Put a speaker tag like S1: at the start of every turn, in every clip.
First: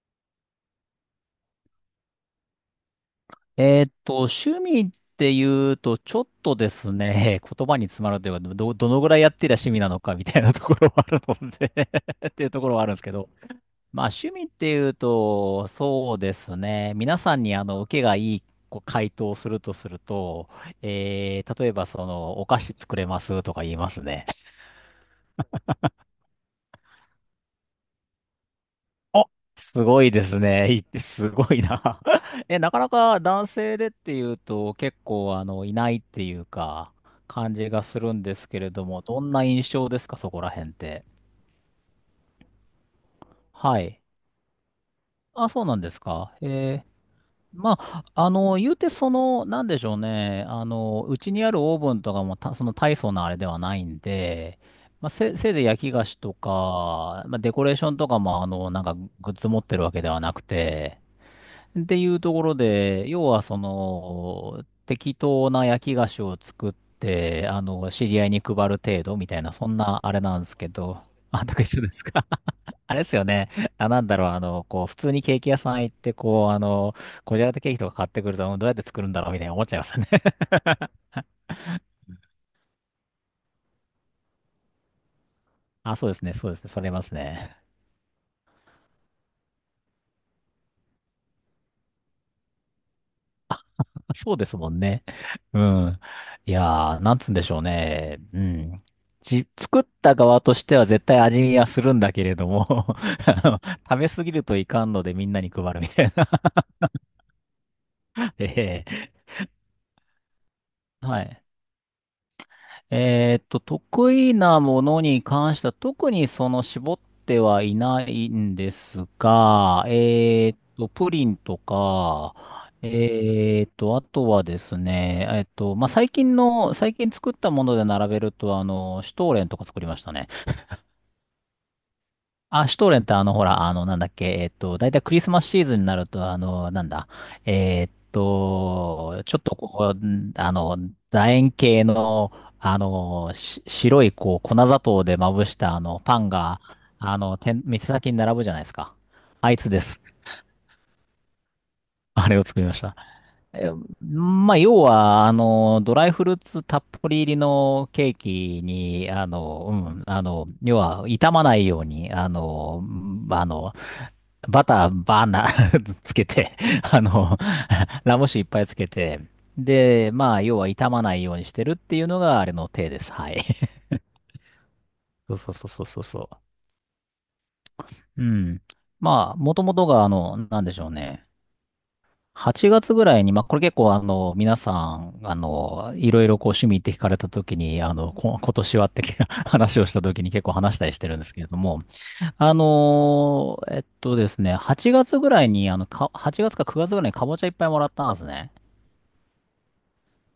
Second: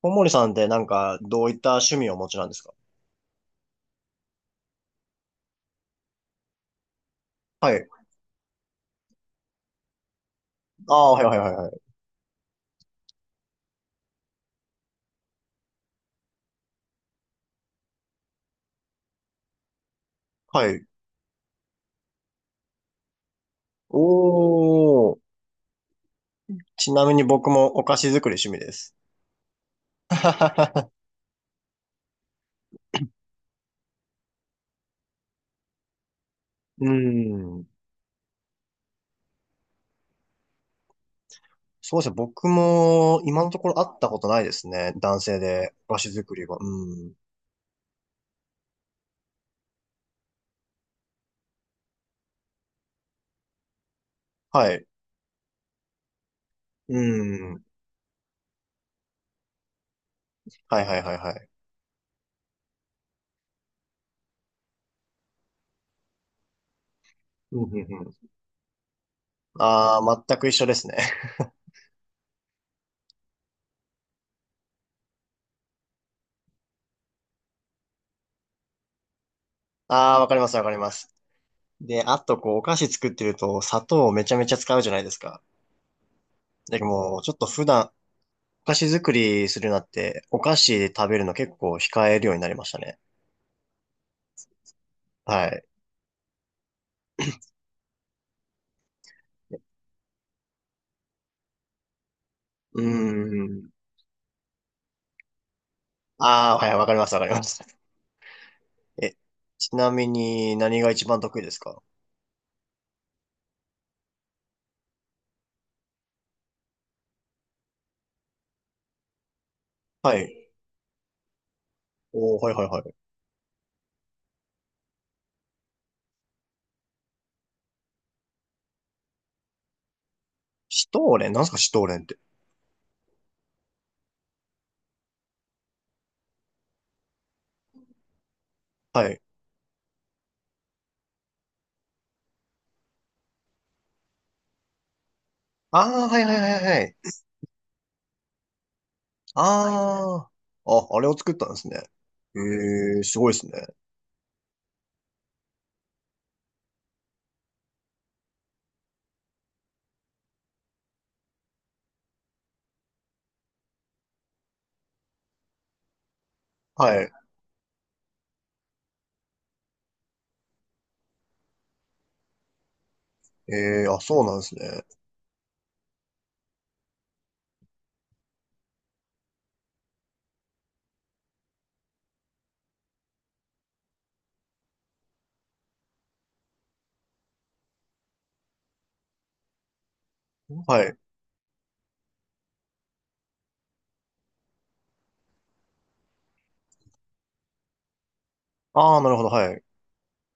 S1: 小森さんってなんか、どういった趣味をお持ちなんですか？
S2: 趣味っていうと、ちょっとですね、言
S1: は
S2: 葉
S1: い。
S2: に詰まるというか、どのぐらいやってりゃ趣味なのかみたいなところ
S1: あ
S2: はあ
S1: あ、は
S2: る
S1: いはいは
S2: の
S1: いはい。
S2: で っていうところはあるんですけど、まあ趣味っていうと、そうですね、皆さんに受けがいいこう回答をすると、
S1: はい。
S2: 例えばその、お菓子作れますとか言いま
S1: お
S2: すね。
S1: ー。ちなみに僕もお菓子作り趣味です。
S2: あ、すごいですね。い い、すごいな。え、なかなか男性でっていうと結構いないっていう
S1: う
S2: か、感
S1: ん。
S2: じがするんですけれども、どんな印象ですか、そこら辺って。
S1: そうですね。僕も今のところ
S2: は
S1: 会っ
S2: い。
S1: たことないですね。男性
S2: あ、そう
S1: で
S2: なんで
S1: お菓
S2: す
S1: 子
S2: か。
S1: 作りは。
S2: え
S1: う
S2: ー、
S1: ん。
S2: まあ、言うてその、なんでしょうね。うちにあるオーブンとかもた、その大層なあれではないんで、
S1: はい。
S2: まあ、せいぜい焼き菓子と
S1: う
S2: か、まあ、デコ
S1: ん。
S2: レーションとかも、なんかグッズ持ってるわけではなく
S1: はいは
S2: て、
S1: いはいはい。
S2: っていうところで、要はその、適当な焼き菓子を作って、
S1: うんうん
S2: 知
S1: う
S2: り合
S1: ん。
S2: いに配る程度みたいな、そん
S1: あ
S2: なあれ
S1: あ、全
S2: なんで
S1: く一
S2: す
S1: 緒
S2: け
S1: ですね。
S2: ど、あ、なんか一緒ですか？ あれですよね。あ、なんだろう、普通にケーキ屋さん行って、こじゃれたケーキとか買ってくると、うん、どうやって作るんだろうみたいな思っちゃいま すね。
S1: ああ、わか りますわかります。で、あとこう、お菓子作ってると砂糖をめちゃめちゃ使うじゃないですか。
S2: あ、そうですね、そうですね、
S1: で、
S2: それます
S1: もうちょっと
S2: ね。
S1: 普段、お菓子作りするようになって、お菓子で食べるの結構控えるようになりましたね。
S2: そうですもんね。
S1: は
S2: う
S1: い。
S2: ん。いやー、なんつうんでしょうね。うん。作った側としては絶対味見はするんだけれども、
S1: う ー
S2: あの
S1: ん。
S2: 食べすぎるといかんのでみんなに配るみたいな。
S1: ああ、はい、わかります、わかります。
S2: ええ、
S1: え、ちなみに何が一
S2: は
S1: 番得意
S2: い。
S1: ですか？
S2: 得意なものに関しては特にその絞ってはいないんですが、
S1: はい。
S2: プリンとか、
S1: おー、はいはいはい。
S2: えーっと、あとはですね、えーっと、まあ、最近作ったもので並べると、シュトーレンとか作りましたね。
S1: シュトーレンなんすかシュトーレンって？
S2: あ、シュトーレンってなんだっけ、だいたいクリスマスシーズンになると、なんだ、
S1: はい。
S2: ちょっとこう、楕円形の、し白い、こう、粉砂糖でまぶした、
S1: ああ、は
S2: パ
S1: い
S2: ン
S1: はいは
S2: が、
S1: いはい。
S2: 店先に並ぶじゃないですか。あいつです。
S1: ああ、あ、あれを作ったんですね。
S2: あれ
S1: え
S2: を作りました。
S1: えー、すごいですね。
S2: え、まあ、要は、ドライフルーツたっぷり入りのケーキに、要は、傷まないように、んあの、バターバーナー つけて、あ
S1: はい。
S2: の、ラム酒いっぱいつけて、で、まあ、要は傷まないようにしてるっていうのが、あれの手です。はい。
S1: ええー、あ、そうなんですね。
S2: そうそうそうそうそうそう。うん。まあ、もともとが、なんでしょうね。8月ぐらいに、まあ、これ結構、皆さん、あの、いろいろこう、趣味って聞かれた時に、今年はって 話をした時に結構話し
S1: は
S2: たり
S1: い。
S2: してるんですけれども、あのーえっとですね、8月ぐらいに、8月か9月ぐらいにかぼちゃいっぱいもらったんですね。
S1: ああ、なるほど、はい。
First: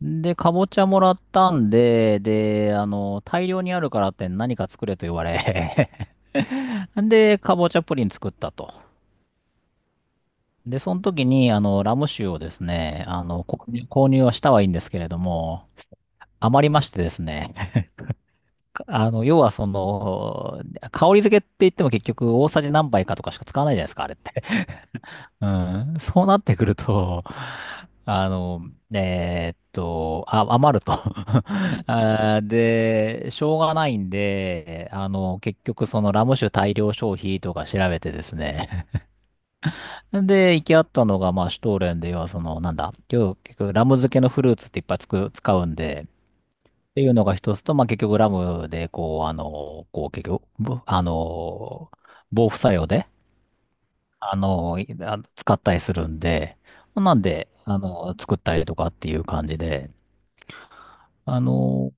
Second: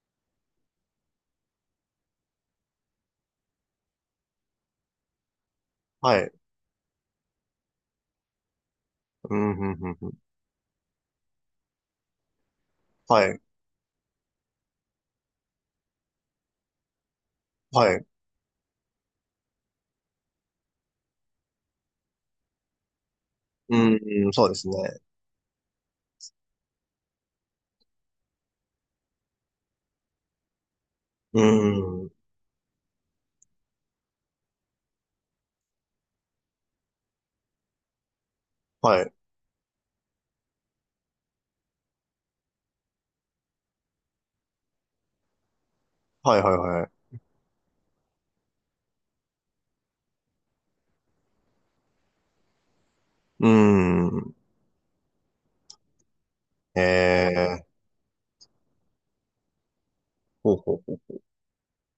S2: で、かぼちゃもらったんで、で、大量にあるからって何か作れと言われ、
S1: はい。
S2: で、かぼちゃプリン作ったと。
S1: うん、うん、うん、うん。
S2: で、その時に、ラム酒をですね、
S1: はい。
S2: 購入はしたはいいんですけれども、余りましてですね、
S1: はい。
S2: かあの、要はその、香り付けって言っても結局大さじ何杯かとかしか使わない
S1: う
S2: じゃないです
S1: ん、
S2: か、あれっ
S1: うん
S2: て。
S1: そうですね。
S2: うん、そうなってくると、あの、余ると、
S1: う ーん。
S2: あー、で、しょうがないんで、結局そのラム酒大量消費とか調べてですね。
S1: はい。
S2: で、行き合ったのが、まあ、シュトーレンで、要はその、なんだ、今日結局ラム漬けのフルーツっていっぱいつく、使うんで、
S1: はいはいは
S2: ってい
S1: い。
S2: うのが一つと、まあ、結局ラムで、結局、ぶあの、防腐作用で、
S1: うーん。
S2: 使ったりするんで、
S1: え
S2: なん
S1: え
S2: で、
S1: ー。
S2: 作ったりとかっていう感じで、
S1: ほうほうほう。
S2: あの、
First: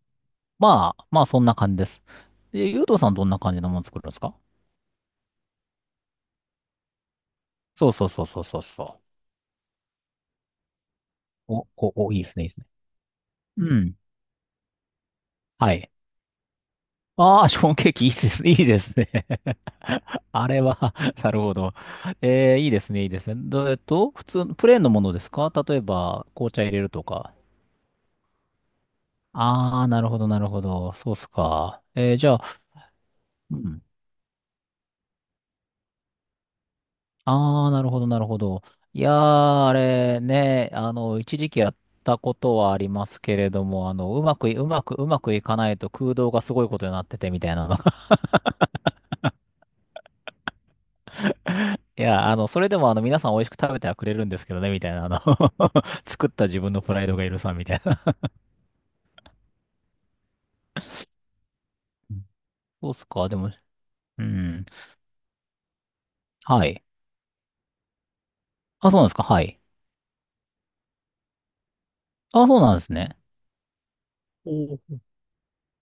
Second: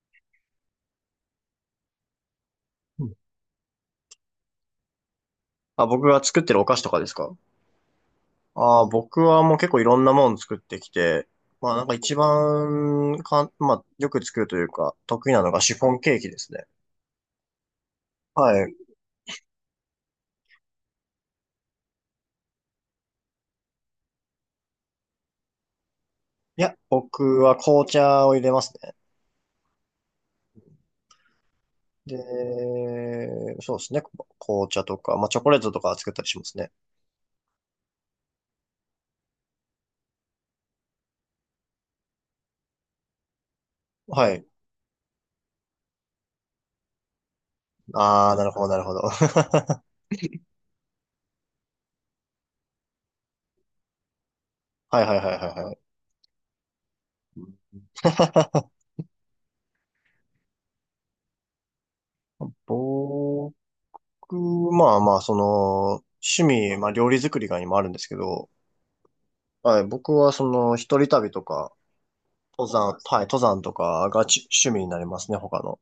S2: まあそんな感じです。で、ゆうと
S1: う
S2: さん、
S1: ん、
S2: どんな感じのもの作るんですか？
S1: あ、僕が作ってるお菓子とかですか？
S2: そうそうそうそうそう
S1: ああー、
S2: そ
S1: 僕はもう結構いろんなもの作ってきて、
S2: う。
S1: まあなん
S2: お、
S1: か
S2: お、お、
S1: 一
S2: いいですね、いいですね。
S1: 番かん、ま
S2: う
S1: あ
S2: ん。
S1: よく作るというか、得意なのがシ
S2: は
S1: フォ
S2: い。
S1: ンケーキですね。
S2: ああ、ショーンケーキいいですね、い
S1: は
S2: い
S1: い。
S2: ですね。あれは なるほど。えー、いいですね、いいですね。ど、普通の、プレーンのものですか？例えば、紅
S1: い
S2: 茶入
S1: や、
S2: れるとか。
S1: 僕は紅茶を入れますね。
S2: ああ、なるほど、なるほど。そうっすか。えー、じゃあ、
S1: で、
S2: う
S1: そう
S2: ん、
S1: ですね。紅茶とか、まあチョコレートとか作ったりしますね。
S2: ああ、なるほど、なるほど。いやー、あれね、一時期やったことはありますけれども、
S1: はい。
S2: うまくいかないと空洞がすごいことになっててみたいなのが。
S1: ああ、なるほど、なるほど。
S2: いや、あの、それでもあの、皆さん美味しく食べてはくれるんですけどね、みたい
S1: はい
S2: な、
S1: はいはいはいはい。
S2: 作った自分のプライドが許さんみたいな。うん。 そうっすか、で
S1: ぼ
S2: も、う
S1: 僕、
S2: ん。
S1: まあまあ、その、趣
S2: は
S1: 味、
S2: い。
S1: まあ料理作りが今あるんですけど、
S2: あ、そうなんですか、はい。
S1: はい、僕はその、一人旅とか、
S2: あ、そう
S1: 登
S2: なんです
S1: 山、は
S2: ね。
S1: い、登山とかがち趣味にな
S2: お、
S1: りますね、他の。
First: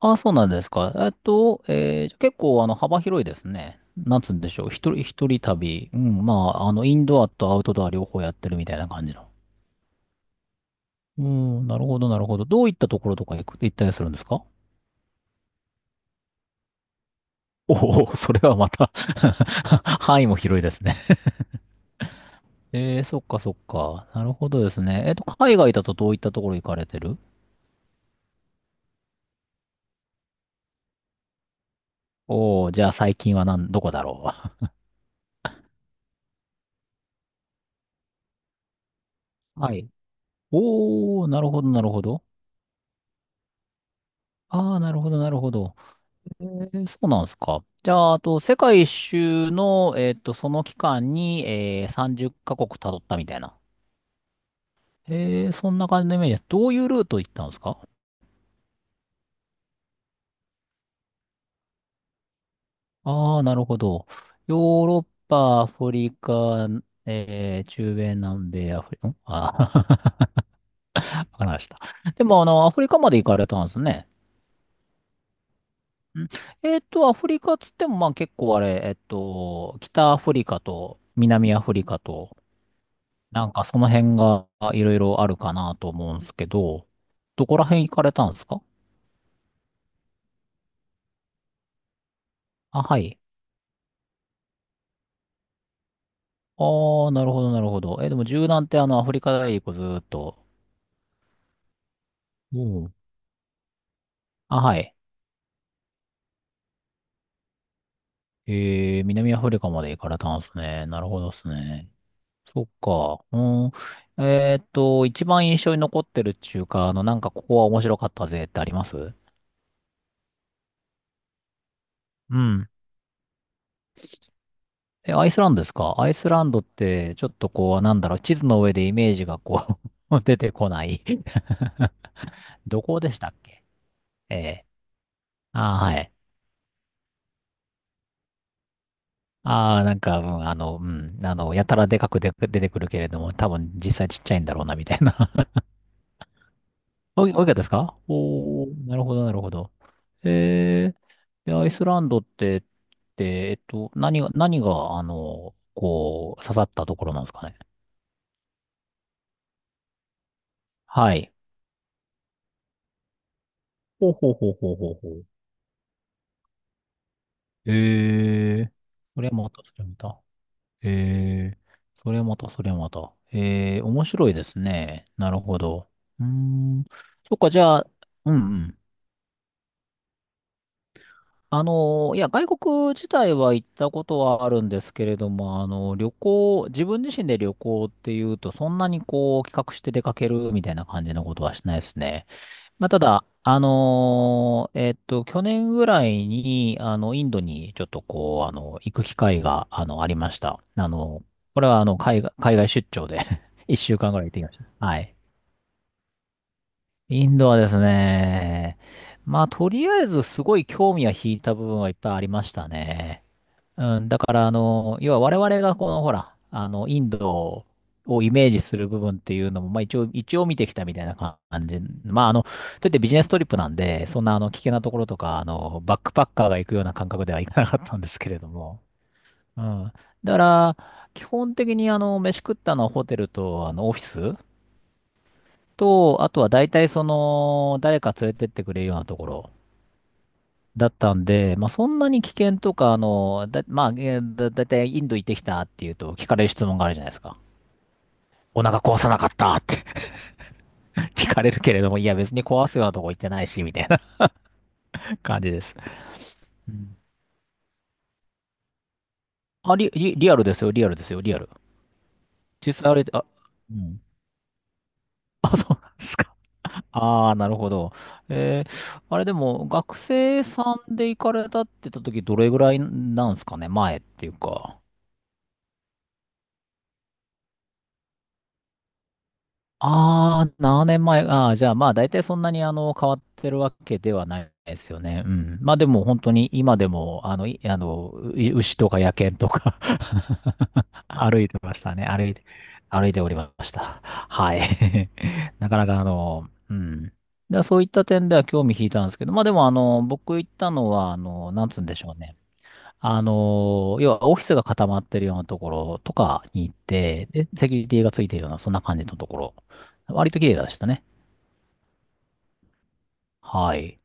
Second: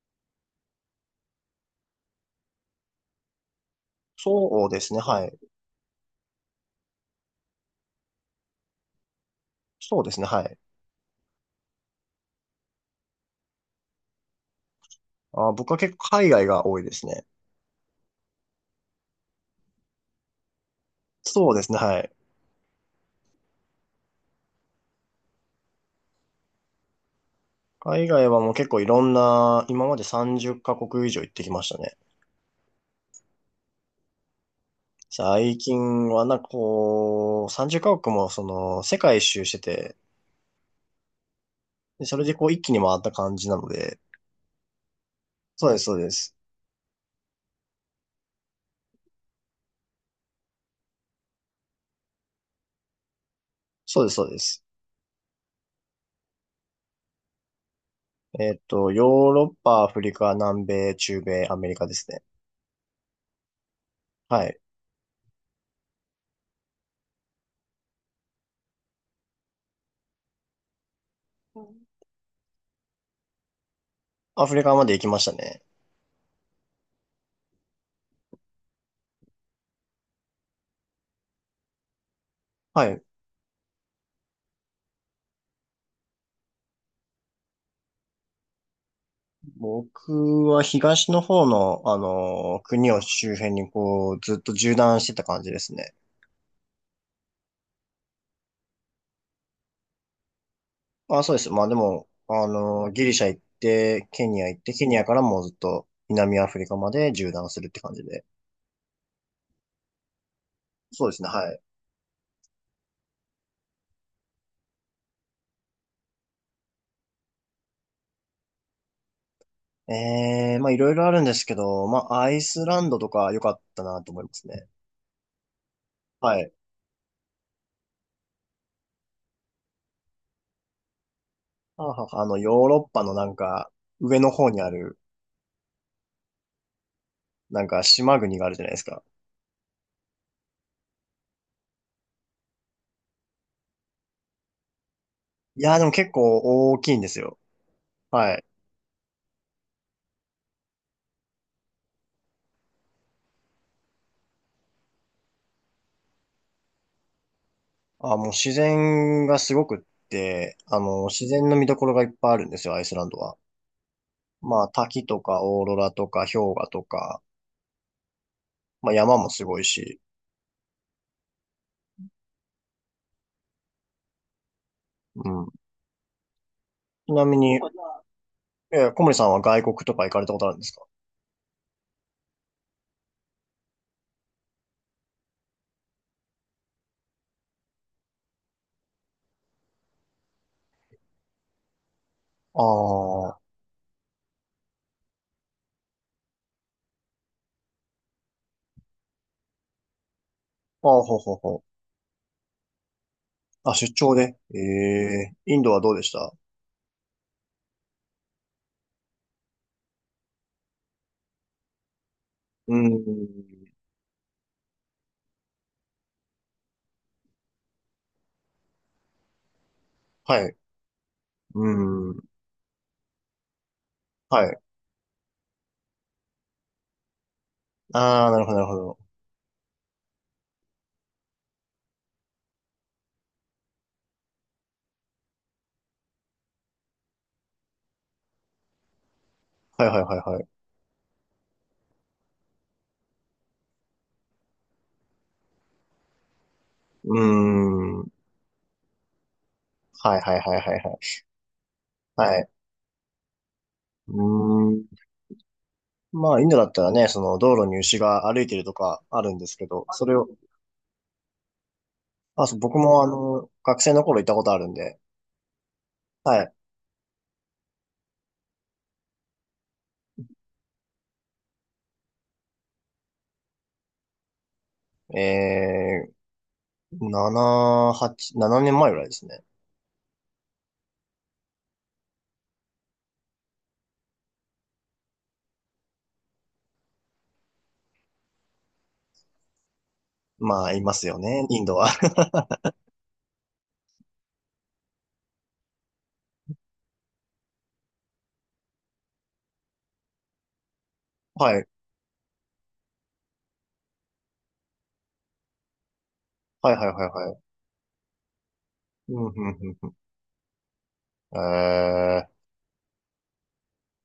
S2: あ、そうなんですか。じゃあ結構あの幅広いですね。なんつうんでし
S1: そ
S2: ょ
S1: う
S2: う。
S1: ですね、は
S2: 一
S1: い。
S2: 人旅。うん、まあ、インドアとアウトドア両方やってるみたいな感じの。
S1: そうですね、はい。
S2: うん、なるほど、なるほど。どういったところとか行ったりするんですか？
S1: あ、僕は結構海外が多いですね。
S2: おおー、それはまた 範囲も広いですね。
S1: そうですね、はい。
S2: えー、そっかそっか。なるほどですね。海外だとどういったところ行かれてる？
S1: 海外はもう結構いろんな、今まで30カ国以上行ってきましたね。
S2: おおー、じゃあ最近はなん、どこだろ
S1: 最近はなんかこう、30カ国もその、世界一周して
S2: う。はい。
S1: て、
S2: おお、なるほど、なるほ
S1: でそ
S2: ど。
S1: れでこう一気に回った感じなので、
S2: ああ、なるほど、なるほ
S1: そう
S2: ど。
S1: です、そうです。
S2: えー、そうなんですか。じゃあ、あと、世界一周の、その期間に、えー、30カ国辿ったみたいな。
S1: そうです、そうです。
S2: えー、そんな感じのイメージです。どういうルート行ったんですか？
S1: えっと、ヨーロッパ、アフリカ、南米、中米、アメリカですね。
S2: ああー、なるほど。
S1: は
S2: ヨ
S1: い。
S2: ーロッパ、アフリカ、中米、南米、アフリカ、あー、わかりま
S1: う
S2: した。
S1: ん、
S2: でも、アフリカまで行かれたんですね。
S1: アフリカまで行きましたね。
S2: ん、アフリカっつっても、まあ結構あれ、北アフリカと南アフリカと、
S1: はい。
S2: なんかその辺がいろいろあるかなと思うんですけど、どこら辺行かれたんですか？
S1: 僕は東の方の、あの、
S2: あ、
S1: 国
S2: は
S1: を
S2: い。
S1: 周辺にこう、ずっと縦断してた感じですね。
S2: ああ、なるほど、なるほど。え、でも柔軟ってアフリカ大陸ずーっと。
S1: あ、そうです。まあでも、あ
S2: う
S1: の、
S2: ん。
S1: ギリシャ行って、ケニア行
S2: あ、
S1: って、
S2: は
S1: ケ
S2: い。
S1: ニアからもうずっと南アフリカまで縦断するって感じで。
S2: えー、南アフリカまで行かれたんですね。な
S1: そ
S2: る
S1: うで
S2: ほ
S1: すね。
S2: どです
S1: はい。
S2: ね。そっか。うん。一番印象に残ってるっていうか、なんかここは面白かったぜってあります？
S1: ええ、まあいろいろあるんですけど、まあア
S2: う
S1: イス
S2: ん。
S1: ランドとか良かったなと思いますね。
S2: え、アイスランドですか？アイス
S1: は
S2: ラン
S1: い。
S2: ドって、ちょっとこう、なんだろう、地図の上でイメージがこう、 出てこない。
S1: はあはあはあ、あの、ヨー ロ
S2: ど
S1: ッ
S2: こ
S1: パ
S2: で
S1: の
S2: し
S1: な
S2: たっ
S1: ん
S2: け？
S1: か、上の
S2: え
S1: 方に
S2: え。
S1: ある、
S2: ああ、はい。
S1: なんか島国があるじゃないですか。
S2: ああ、なんか、うん、やたらでかくで出てくるけれども、多分実際ちっちゃいんだろうな、みたいな。
S1: いやーでも結構大きいんです
S2: おい、
S1: よ。
S2: おいかったですか？
S1: はい。
S2: おおー、なるほど、なるほど。ええ、でアイスランドって、で、何が、刺さったところなんですかね？
S1: あ、もう自然がすごくって、あの、
S2: は
S1: 自
S2: い。
S1: 然の見どころがいっぱいあるんですよ、アイスランドは。
S2: ほうほうほう
S1: まあ、
S2: ほうほう
S1: 滝
S2: ほ
S1: と
S2: う。
S1: かオーロラとか氷河とか、
S2: ええ、
S1: まあ山
S2: これ
S1: も
S2: は
S1: す
S2: ま
S1: ご
S2: た、
S1: い
S2: それはま
S1: し。
S2: た。ええ、それまた、それまた。ええ、面白いですね。
S1: う
S2: なる
S1: ん。
S2: ほど。うーん。
S1: ちな
S2: そ
S1: み
S2: っか、
S1: に、
S2: じゃあ、うんうん。
S1: 小森さんは外国とか行かれたことあるんですか？
S2: いや、外国自体は行ったことはあるんですけれども、旅行、自分自身で旅行っていうと、そんなにこう、企画して出かけるみたいな感じのことはしないですね。
S1: あ
S2: まあ、ただ、
S1: あ、あ、
S2: 去年ぐらいに、インドにちょっとこう、行く機会が、ありました。
S1: ほうほうほ
S2: こ
S1: う。
S2: れは、海外出張で
S1: あ、
S2: 一
S1: 出
S2: 週間
S1: 張
S2: ぐらい行っ
S1: で。
S2: てきま
S1: え
S2: した。はい。
S1: え、インドはどうでした？
S2: インドはですね、まあ、とりあえずすごい興味は引いた部分はいっぱいありました
S1: うー
S2: ね。
S1: ん。
S2: うん、だから、要は我々がこの、ほら、インドをイメージする部分っていうのも、まあ一応、一
S1: は
S2: 応
S1: い。
S2: 見てきたみたいな感じ。
S1: うー
S2: ま
S1: ん。
S2: あ、といってビジネストリップなんで、そんな、
S1: は
S2: 危
S1: い。
S2: 険なところとか、バックパッカーが行くような感覚ではいかなかったんです
S1: ああ、
S2: け
S1: な
S2: れ
S1: る
S2: ど
S1: ほど、なるほ
S2: も。
S1: ど。
S2: うん。だから、基本的に、飯食ったのはホテルと、オフィスと、あとは大体その、誰か連れてってくれるようなところ。
S1: はいはいはいはい。
S2: だったんで、まあ、そんなに危険とか、まあ、だいたいインド行ってきたっていうと聞かれる質問があるじゃないで
S1: う
S2: すか。
S1: ーん。は
S2: お腹壊さなかったって
S1: いはいはいはいはい。
S2: 聞かれるけれども、いや別
S1: は
S2: に
S1: い。
S2: 壊すようなとこ行ってないし、みたいな
S1: うーん。
S2: 感じです。
S1: まあ、インドだっ
S2: う
S1: たら
S2: ん。
S1: ね、その道路に牛が歩いてるとかあるんですけ
S2: あ、
S1: ど、それを、
S2: リアルですよ、リアルですよ、リアル。
S1: あ、そう、僕
S2: 実際あ
S1: も
S2: れ、
S1: あ
S2: あ、
S1: の、
S2: う
S1: 学生
S2: ん。
S1: の頃行ったことあるんで、
S2: あ、そうなんですか。
S1: はい。
S2: ああ、なるほど。えー、あれでも、学生さんで行かれたって言った時、どれぐらいなんですかね、前っていうか。
S1: え7、8、7年前ぐらいですね。
S2: ああ、7年前。ああ、じゃあまあ大体そんなにあの変わってるわけではないですよね。うん。まあでも本当に今でも牛とか野犬とか
S1: まあ、います よ
S2: 歩
S1: ね、
S2: いて
S1: イン
S2: ま
S1: ド
S2: し
S1: は。
S2: たね。歩いて、歩いておりました。はい。なかなかあの、うん。だそういった点では興味引いたんですけど、まあでもあの、僕行ったのはあ の、
S1: は
S2: な
S1: い。
S2: んつうんでしょうね。要はオフィスが固まってるようなところとかに
S1: は
S2: 行っ
S1: いはいはい
S2: て、
S1: はい。
S2: で、セキュリティがついてるような、そんな感じの
S1: うん、
S2: と
S1: う
S2: ころ。
S1: ん、うん。
S2: 割と綺麗でしたね。
S1: うんえー
S2: はい。